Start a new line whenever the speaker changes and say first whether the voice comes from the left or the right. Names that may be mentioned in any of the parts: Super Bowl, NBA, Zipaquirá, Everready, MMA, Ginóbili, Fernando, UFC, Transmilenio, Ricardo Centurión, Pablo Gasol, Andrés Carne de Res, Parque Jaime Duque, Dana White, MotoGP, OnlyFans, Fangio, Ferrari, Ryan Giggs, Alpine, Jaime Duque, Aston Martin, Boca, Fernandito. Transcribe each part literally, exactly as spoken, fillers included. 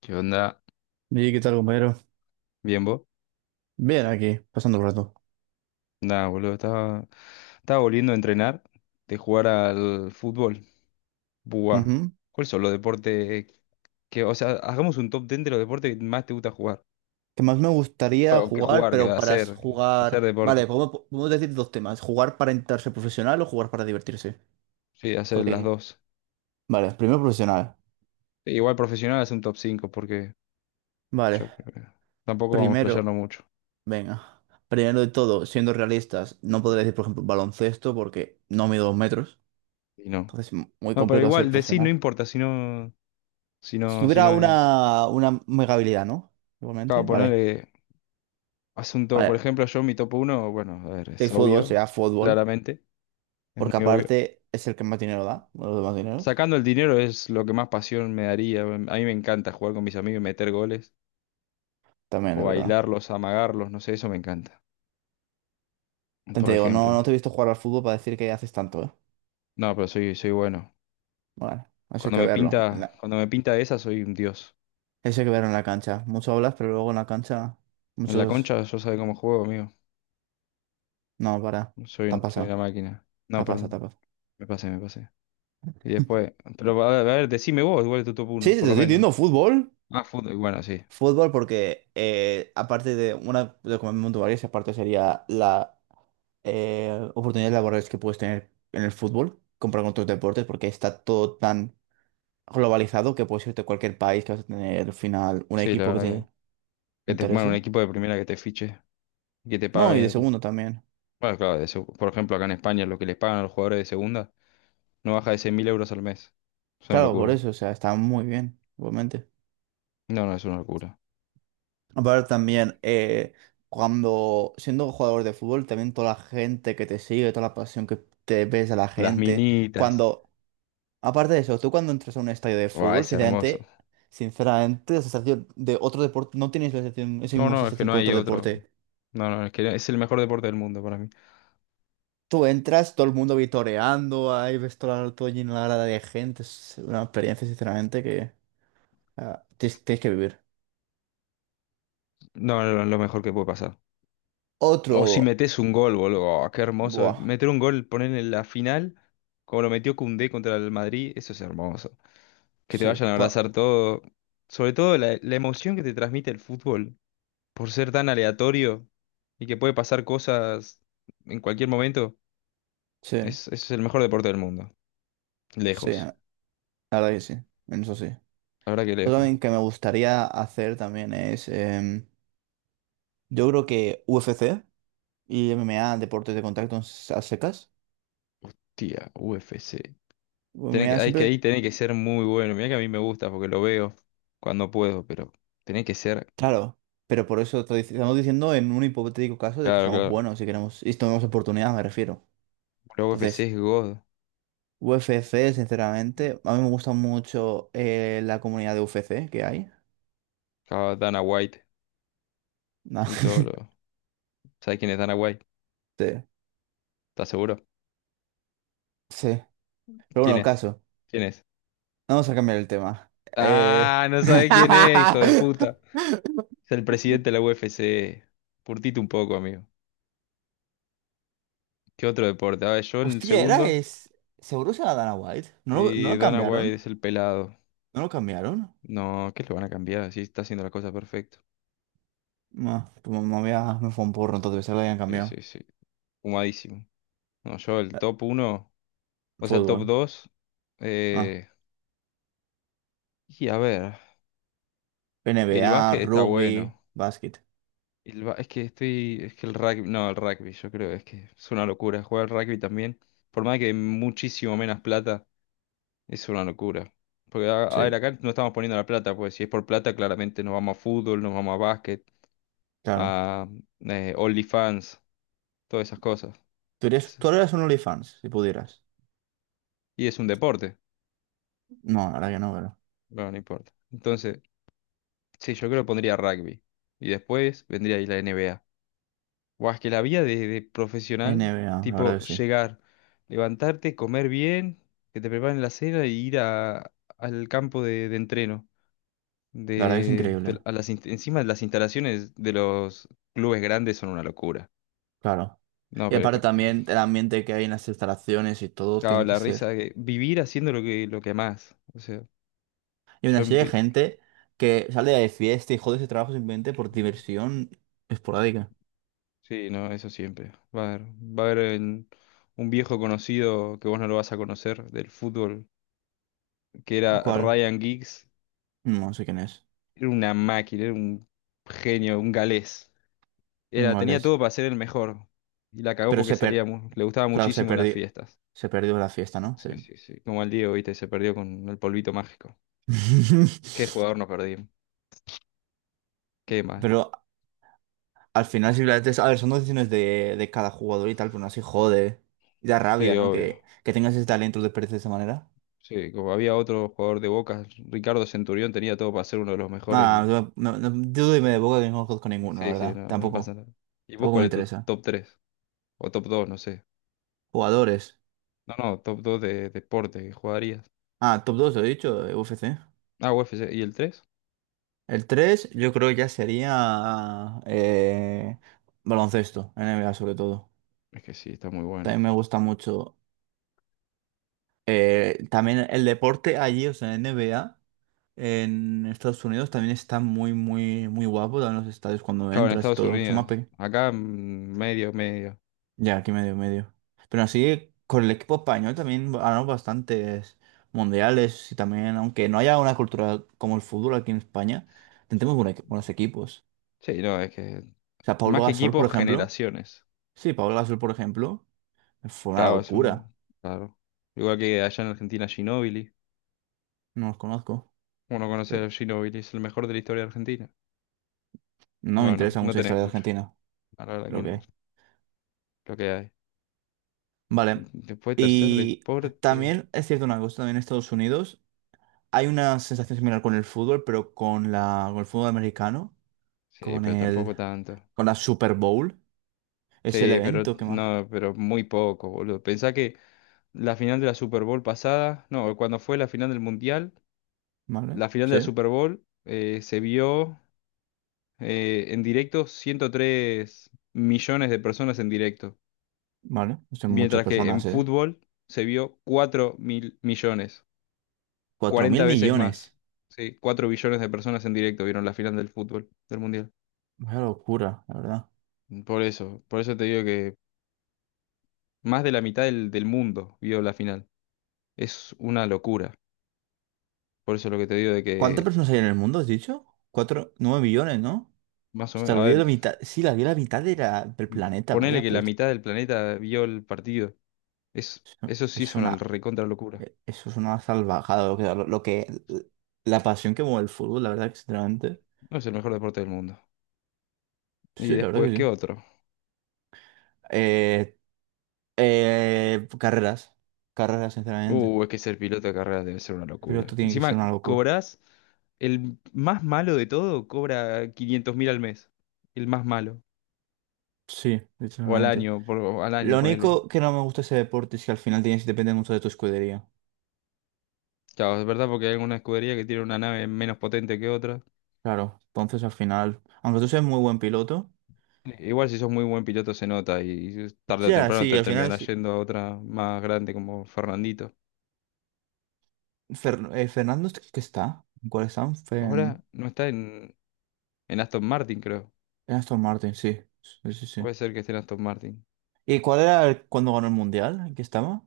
left: ¿Qué onda?
right: ¿Y qué tal, compañero?
left: ¿Bien vos?
right: Bien, aquí, pasando el rato.
left: Nada, boludo, estaba, estaba volviendo a entrenar de jugar al fútbol. Buah.
right: Ujú.
left: ¿Cuáles son los deportes que, o sea, hagamos un top diez de los deportes que más te gusta jugar?
right: Que más me gustaría
left: Bueno, que
right: jugar,
left: jugar, que
right: pero para s-
left: hacer, hacer
right: jugar. Vale,
left: deporte.
right: podemos, podemos decir dos temas: jugar para entrarse profesional o jugar para divertirse.
left: Sí,
right: ¿Cuál
left: hacer las
right: diría?
left: dos.
right: Vale, primero profesional.
left: E igual profesional es un top cinco porque
right: Vale,
left: yo creo que tampoco vamos a
right: primero,
left: explayarnos mucho.
right: venga. Primero de todo, siendo realistas, no podría decir, por ejemplo, baloncesto porque no mido dos metros.
left: Y no.
right: Entonces, m- muy
left: No, pero
right: complicado ser
left: igual decir no
right: profesional.
left: importa si no, si
right: Si
left: no, si
right: tuviera
left: no es.
right: una, una mega habilidad, ¿no?
left: Acabo
right: Igualmente,
left: de
right: vale.
left: ponerle asunto, por
right: Vale,
left: ejemplo, yo mi top uno, bueno, a ver, es
right: el fútbol
left: obvio,
right: sería fútbol.
left: claramente. Es
right: Porque
left: muy obvio.
right: aparte es el que más dinero da, uno de los demás dineros.
left: Sacando el dinero es lo que más pasión me daría. A mí me encanta jugar con mis amigos y meter goles.
right: También
left: O
right: es verdad.
left: bailarlos, amagarlos, no sé, eso me encanta.
right: Te
left: Por
right: digo,
left: ejemplo.
right: no, no te he visto jugar al fútbol para decir que haces tanto, ¿eh?
left: No, pero soy, soy bueno.
right: Bueno, eso hay
left: Cuando
right: que
left: me
right: verlo. en
left: pinta,
right: la-
left: cuando me pinta esa, soy un dios.
right: Eso hay que verlo en la cancha. Mucho hablas, pero luego en la cancha,
left: En la
right: muchos.
left: concha yo sabe cómo juego, amigo.
right: No, para.
left: Soy,
right: Te ha
left: un- soy una
right: pasado.
left: máquina.
right: Te
left: No,
right: ha pasado, te
left: perdón.
right: ha pasado.
left: Me pasé, me pasé. Y después. Pero a ver, a ver, decime vos, igual tu top
right: Sí,
left: uno,
right: sí,
left: por
right: te
left: lo
right: estoy
left: menos.
right: diciendo fútbol.
left: Ah, fútbol. Bueno, sí.
right: Fútbol porque eh, aparte de una de como varias, aparte sería la eh, oportunidades laborales que puedes tener en el fútbol, comprar con otros deportes, porque está todo tan globalizado que puedes irte a cualquier país que vas a tener al final un
left: Sí,
right: equipo
left: la
right: que
left: verdad que.
right: te
left: Que te, bueno, un
right: interese.
left: equipo de primera que te fiche. Que te
right: No, y de
left: pague.
right: segundo también.
left: Bueno, claro, de seg- por ejemplo, acá en España lo que les pagan a los jugadores de segunda no baja de cien mil euros al mes. Es una
right: Claro, por
left: locura.
right: eso, o sea, está muy bien, igualmente.
left: No, no, es una locura.
right: Aparte también, eh, cuando siendo jugador de fútbol, también toda la gente que te sigue, toda la pasión que te ves a la
left: Las
right: gente,
left: minitas.
right: cuando, aparte de eso, tú cuando entras a un estadio de
left: Buah,
right: fútbol,
left: es hermoso.
right: sinceramente, sinceramente, la sensación de otro deporte, no tienes la sensación, esa
left: No,
right: misma
left: no, es que
right: sensación
left: no
right: con
left: hay
right: otro
left: otro.
right: deporte.
left: No, no, es que es el mejor deporte del mundo para mí.
right: Tú entras, todo el mundo vitoreando, ahí ves toda, todo lleno la grada de gente. Es una experiencia, sinceramente, que ah, tienes, tienes que vivir.
left: No, no, no, lo mejor que puede pasar. O si
right: Otro.
left: metes un gol, boludo. Oh, qué hermoso.
right: Buah.
left: Meter un gol, poner en la final, como lo metió Koundé contra el Madrid, eso es hermoso. Que te
right: Sí.
left: vayan a
right: pa-
left: abrazar todo. Sobre todo la, la emoción que te transmite el fútbol, por ser tan aleatorio y que puede pasar cosas en cualquier momento,
right: sí.
left: es, es el mejor deporte del mundo.
right: Sí.
left: Lejos,
right: La verdad que sí. En eso sí.
left: la verdad que
right: Otro
left: lejos.
right: también que me gustaría hacer también es. em, Yo creo que U F C y M M A, deportes de contacto a secas.
left: Tía, U F C. Tenés que,
right: M M A
left: ah, es que ahí
right: siempre.
left: tenés que ser muy bueno. Mira que a mí me gusta porque lo veo cuando puedo, pero tenés que ser.
right: Claro. Pero por eso te dic- estamos diciendo en un hipotético caso de que
left: Claro,
right: seamos
left: claro.
right: buenos si queremos. Y tenemos oportunidades me refiero.
left: La
right: Entonces.
left: U F C es God.
right: U F C, sinceramente, a mí me gusta mucho eh, la comunidad de U F C que hay.
left: Claro, Dana White
right: No,
left: y todo lo. ¿Sabes quién es Dana White?
right: sí,
left: ¿Estás seguro?
right: sí. Pero bueno,
left: ¿Quién
right: el
left: es?
right: caso,
left: ¿Quién es?
right: vamos a cambiar el tema. Eh...
left: Ah, no sabes quién es, hijo de puta. Es el presidente de la U F C. Curtite un poco, amigo. ¿Qué otro deporte? Ah, yo el
right: Hostia, era
left: segundo.
right: es. ¿Seguro se la Dana White? ¿No lo, no
left: Y
right: lo
left: Dana White
right: cambiaron?
left: es el pelado.
right: ¿No lo cambiaron?
left: No, ¿qué lo van a cambiar? Sí, está haciendo la cosa perfecto.
right: No, pues me, me había- me fue un porro, entonces se lo habían
left: Sí,
right: cambiado.
left: sí, sí. Humadísimo. No, yo el
right: Eh,
left: top uno, o sea, el
right: Fútbol.
left: top dos.
right: Ah,
left: Eh, y a ver, el
right: N B A,
left: básquet está
right: rugby,
left: bueno.
right: básquet.
left: El ba- es que estoy, es que el rugby, no, el rugby, yo creo, es que es una locura. Jugar al rugby también, por más que muchísimo menos plata, es una locura. Porque, a, a ver,
right: Sí,
left: acá no estamos poniendo la plata, pues si es por plata, claramente nos vamos a fútbol, nos vamos a básquet.
right: claro.
left: A eh, OnlyFans, todas esas cosas.
right: ¿Tú eres,
left: Sí.
right: tú eres un OnlyFans, si pudieras?
left: Y es un deporte,
right: No, ahora que no,
left: bueno, no importa. Entonces, sí, yo creo que pondría rugby. Y después vendría ahí la N B A. O es que la vida de, de profesional,
right: N B A, la verdad
left: tipo
right: que sí.
left: llegar, levantarte, comer bien, que te preparen la cena y ir a- al campo de, de entreno.
right: La verdad que es
left: De, de-
right: increíble,
left: a las, inst- encima las instalaciones de los clubes grandes son una locura.
right: claro.
left: No,
right: Y
left: pero,
right: aparte
left: pero,
right: también el ambiente que hay en las instalaciones y todo
left: claro,
right: tiene que
left: la risa,
right: ser.
left: que vivir haciendo lo que, lo que más. O sea,
right: Y una
left: yo.
right: serie de gente que sale de fiesta y jode ese trabajo simplemente por diversión esporádica.
left: Sí, no, eso siempre. Va a haber, va a haber en- un viejo conocido que vos no lo vas a conocer del fútbol, que era
right: ¿Cuál?
left: Ryan Giggs.
right: No sé quién es.
left: Era una máquina, era un genio, un galés. Era,
right: Un
left: tenía todo
right: es.
left: para ser el mejor. Y la cagó
right: Pero
left: porque
right: se
left: salía,
right: per...
left: mu- le gustaba
right: Claro, se
left: muchísimo las
right: perdió.
left: fiestas.
right: Se perdió la fiesta, ¿no? Sí.
left: Sí, sí, sí. Como el Diego, viste, se perdió con el polvito mágico. Qué jugador nos perdimos. Qué mal.
right: Pero al final simplemente es... A ver, son decisiones de, de cada jugador y tal, pero no así jode. Y da rabia,
left: Sí,
right: ¿no?
left: obvio.
right: Que, que tengas ese talento de perderse de esa manera.
left: Sí, como había otro jugador de Boca, Ricardo Centurión tenía todo para ser uno de los mejores
right: Nada,
left: y...
right: yo no, no, dudo y me de boca que no conozco ninguno, la
left: Sí, sí,
right: verdad.
left: no, no pasa
right: Tampoco,
left: nada. ¿Y vos
right: tampoco
left: cuál
right: me
left: es tu
right: interesa.
left: top tres? O top dos, no sé.
right: Jugadores.
left: No, no, top dos de deporte que jugarías.
right: Ah, top dos lo he dicho, de U F C.
left: Ah, U F C. ¿Y el tres?
right: El tres yo creo que ya sería eh, baloncesto, N B A sobre todo.
left: Es que sí, está muy bueno.
right: También me gusta mucho. eh, También el deporte allí, o sea, N B A, en Estados Unidos también está muy, muy, muy guapo. También los estadios cuando
left: Claro, en
right: entras y
left: Estados
right: todo, que son más,
left: Unidos.
right: pe-
left: Acá mm, medio, medio.
right: Ya, aquí medio, medio. Pero así, con el equipo español también ganamos bastantes mundiales y también, aunque no haya una cultura como el fútbol aquí en España, tenemos buena- buenos equipos.
left: Sí, no, es que
right: O sea,
left: más
right: Pablo
left: que
right: Gasol, por
left: equipos,
right: ejemplo.
left: generaciones.
right: Sí, Pablo Gasol, por ejemplo, fue una
left: Claro, es
right: locura.
left: un... Claro. Igual que allá en Argentina, Ginóbili.
right: No los conozco,
left: Uno conoce
right: pero
left: a Ginóbili, es el mejor de la historia de Argentina.
right: no me
left: Bueno,
right: interesa
left: no
right: mucho la
left: tenés
right: historia de
left: mucho.
right: Argentina,
left: La verdad que
right: creo
left: no.
right: que.
left: Lo que hay.
right: Vale.
left: Después, tercer
right: Y
left: deporte.
right: también es cierto una cosa, también en Estados Unidos hay una sensación similar con el fútbol, pero con la, con el fútbol americano,
left: Sí,
right: con
left: pero
right: el...
left: tampoco tanto.
right: Con la Super Bowl es el
left: Sí, pero
right: evento, ¿qué más?
left: no, pero muy poco, boludo. Pensá que la final de la Super Bowl pasada, no, cuando fue la final del Mundial,
right: ¿Vale?
left: la final de la
right: Sí,
left: Super Bowl eh, se vio eh, en directo ciento tres millones de personas en directo,
right: vale. Son muchas
left: mientras que en
right: personas, ¿eh?
left: fútbol se vio cuatro mil millones,
right: Cuatro
left: cuarenta
right: mil
left: veces más.
right: millones.
left: Sí, cuatro billones de personas en directo vieron la final del fútbol, del Mundial.
right: Vaya locura, la verdad.
left: Por eso, por eso te digo que más de la mitad del, del mundo vio la final. Es una locura. Por eso lo que te digo de
right: ¿Cuántas
left: que,
right: personas hay en el mundo, has dicho? Cuatro, nueve millones, ¿no?
left: más o
right: Hasta
left: menos, a
right: olvidé
left: ver,
right: la mitad. Sí, la vi la mitad de la- del planeta,
left: ponele
right: vaya
left: que la
right: puta.
left: mitad del planeta vio el partido. Es, eso sí
right: Eso, es
left: es una
right: una,
left: recontra locura.
right: eh, eso es una salvajada, lo que, lo, lo que, la pasión que mueve el fútbol, la verdad, que sinceramente.
left: No es el mejor deporte del mundo. Y
right: Sí, la verdad que
left: después, ¿qué
right: sí.
left: otro?
right: Eh, eh, carreras, carreras, sinceramente.
left: Uh, es que ser piloto de carreras debe ser una
right: Pero
left: locura.
right: esto tiene que ser
left: Encima,
right: una locura.
left: cobras, el más malo de todo cobra quinientos mil al mes. El más malo.
right: Sí,
left: O al
right: literalmente.
left: año, por, o al año,
right: Lo
left: ponele.
right: único que no me gusta de ese deporte es que al final tienes depende mucho de tu escudería.
left: Claro, es verdad porque hay alguna escudería que tiene una nave menos potente que otra.
right: Claro, entonces al final, aunque tú seas muy buen piloto,
left: Igual si sos muy buen piloto se nota y tarde o
right: ya,
left: temprano
right: sí,
left: te
right: al final
left: terminarás
right: sí.
left: yendo a otra más grande como Fernandito.
right: Fer- eh, Fernando, ¿qué está? ¿En ¿Cuál está? En
left: Ahora no está en, en Aston Martin, creo.
right: en Aston Martin, sí. Sí, sí, sí.
left: Puede ser que esté en Aston Martin.
right: ¿Y cuál era el- cuando ganó el Mundial? ¿En qué estaba?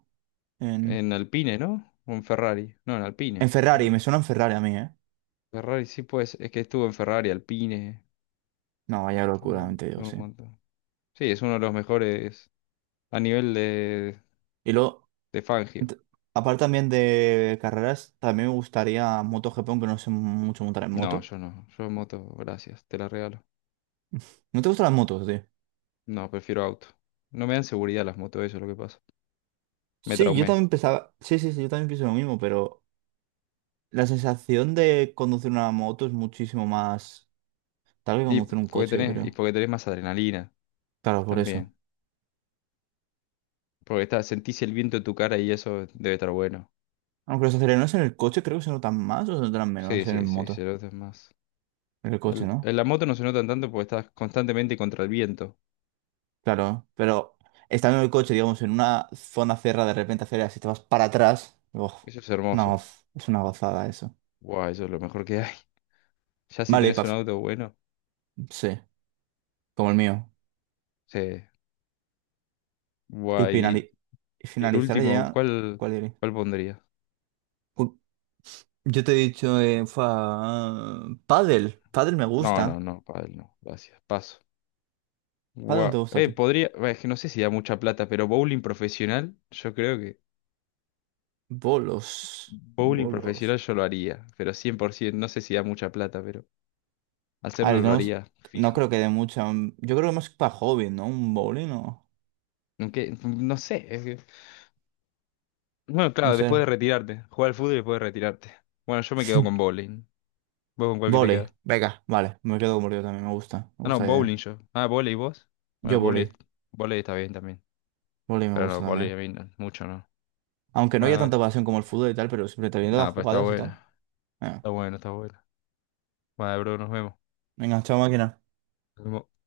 right: En,
left: En Alpine, ¿no? O en Ferrari. No, en Alpine,
right: en
left: yo
right: Ferrari, me
left: creo.
right: suena en Ferrari a mí, ¿eh?
left: Ferrari sí pues. Es que estuvo en Ferrari, Alpine.
right: No, vaya
left: Estuvo
right: locura, te
left: en
right: digo,
left: un
right: sí.
left: montón. Sí, es uno de los mejores a nivel de,
right: Y luego,
left: de Fangio.
right: ent- aparte también de carreras, también me gustaría moto G P, aunque no sé mucho montar en
left: No,
right: moto.
left: yo no. Yo en moto, gracias, te la regalo.
right: ¿No te gustan las motos, tío?
left: No, prefiero auto. No me dan seguridad las motos, eso es lo que pasa. Me
right: Sí, yo
left: traumé.
right: también pensaba, sí, sí, sí, yo también pienso lo mismo, pero la sensación de conducir una moto es muchísimo más tal que
left: Y
right: conducir un
left: porque
right: coche, yo
left: tenés, y
right: creo.
left: porque tenés más adrenalina
right: Claro, por eso.
left: también. Porque está, sentís el viento en tu cara y eso debe estar bueno.
right: Aunque los acelerones en el coche creo que se notan más o se notan
left: Sí,
right: menos en el
left: sí, sí, se
right: moto.
left: nota más.
right: En el coche,
left: El-
right: ¿no?
left: en la moto no se notan tanto porque estás constantemente contra el viento.
right: Claro, pero estando en el coche, digamos, en una zona cerrada, de repente aceleras y te vas para atrás. Uf,
left: Eso es
right: una
left: hermoso.
right: goz- es una gozada eso.
left: Guau, eso es lo mejor que hay. Ya si
right: Vale, y
left: tenés
right: pa-
left: un auto bueno.
right: sí, como el mío.
left: Sí.
right: Y,
left: Guay.
right: finali- y
left: Y, y el
right: finalizar
left: último,
right: ya,
left: ¿cuál,
right: ¿cuál diré?
left: cuál pondría?
right: Yo te he dicho, eh, fa... pádel. Pádel me
left: No, no,
right: gusta.
left: no, pádel no. Gracias. Paso.
right: Pádel no te
left: Guau.
right: gusta a
left: Eh,
right: ti.
left: podría. bah, Es que no sé si da mucha plata, pero bowling profesional, yo creo.
right: Bolos.
left: Bowling profesional
right: Bolos.
left: yo lo haría, pero cien por ciento, no sé si da mucha plata, pero
right: A
left: hacerlo
right: ver,
left: lo
right: no, es-
left: haría
right: no
left: fijo.
right: creo que dé mucho. mm, Yo creo que más para hobby, ¿no? Un bowling o...
left: Aunque, no sé. es que- Bueno,
right: No
left: claro,
right: sé.
left: después de retirarte, jugar al fútbol y después de retirarte. Bueno, yo me quedo con bowling. ¿Vos con cuál que te
right: Voley.
left: quedas?
right: Venga, vale. Me quedo con voley también. Me gusta. Me
left: Ah, no,
right: gusta la
left: bowling
right: idea.
left: yo. Ah, volei vos. Bueno,
right: Yo
left: volei,
right: voley.
left: volei está bien también.
right: Voley me
left: Pero no,
right: gusta
left: volei
right: también.
left: a mí no, mucho no.
right: Aunque no
left: Bueno,
right: haya
left: dale.
right: tanta pasión como el fútbol y tal, pero siempre te viendo las
left: Nada, pues está
right: jugadas y
left: bueno.
right: tal. Venga,
left: Está bueno, está bueno. Bueno, bro, nos vemos.
right: venga, chao máquina.
left: Nos vemos.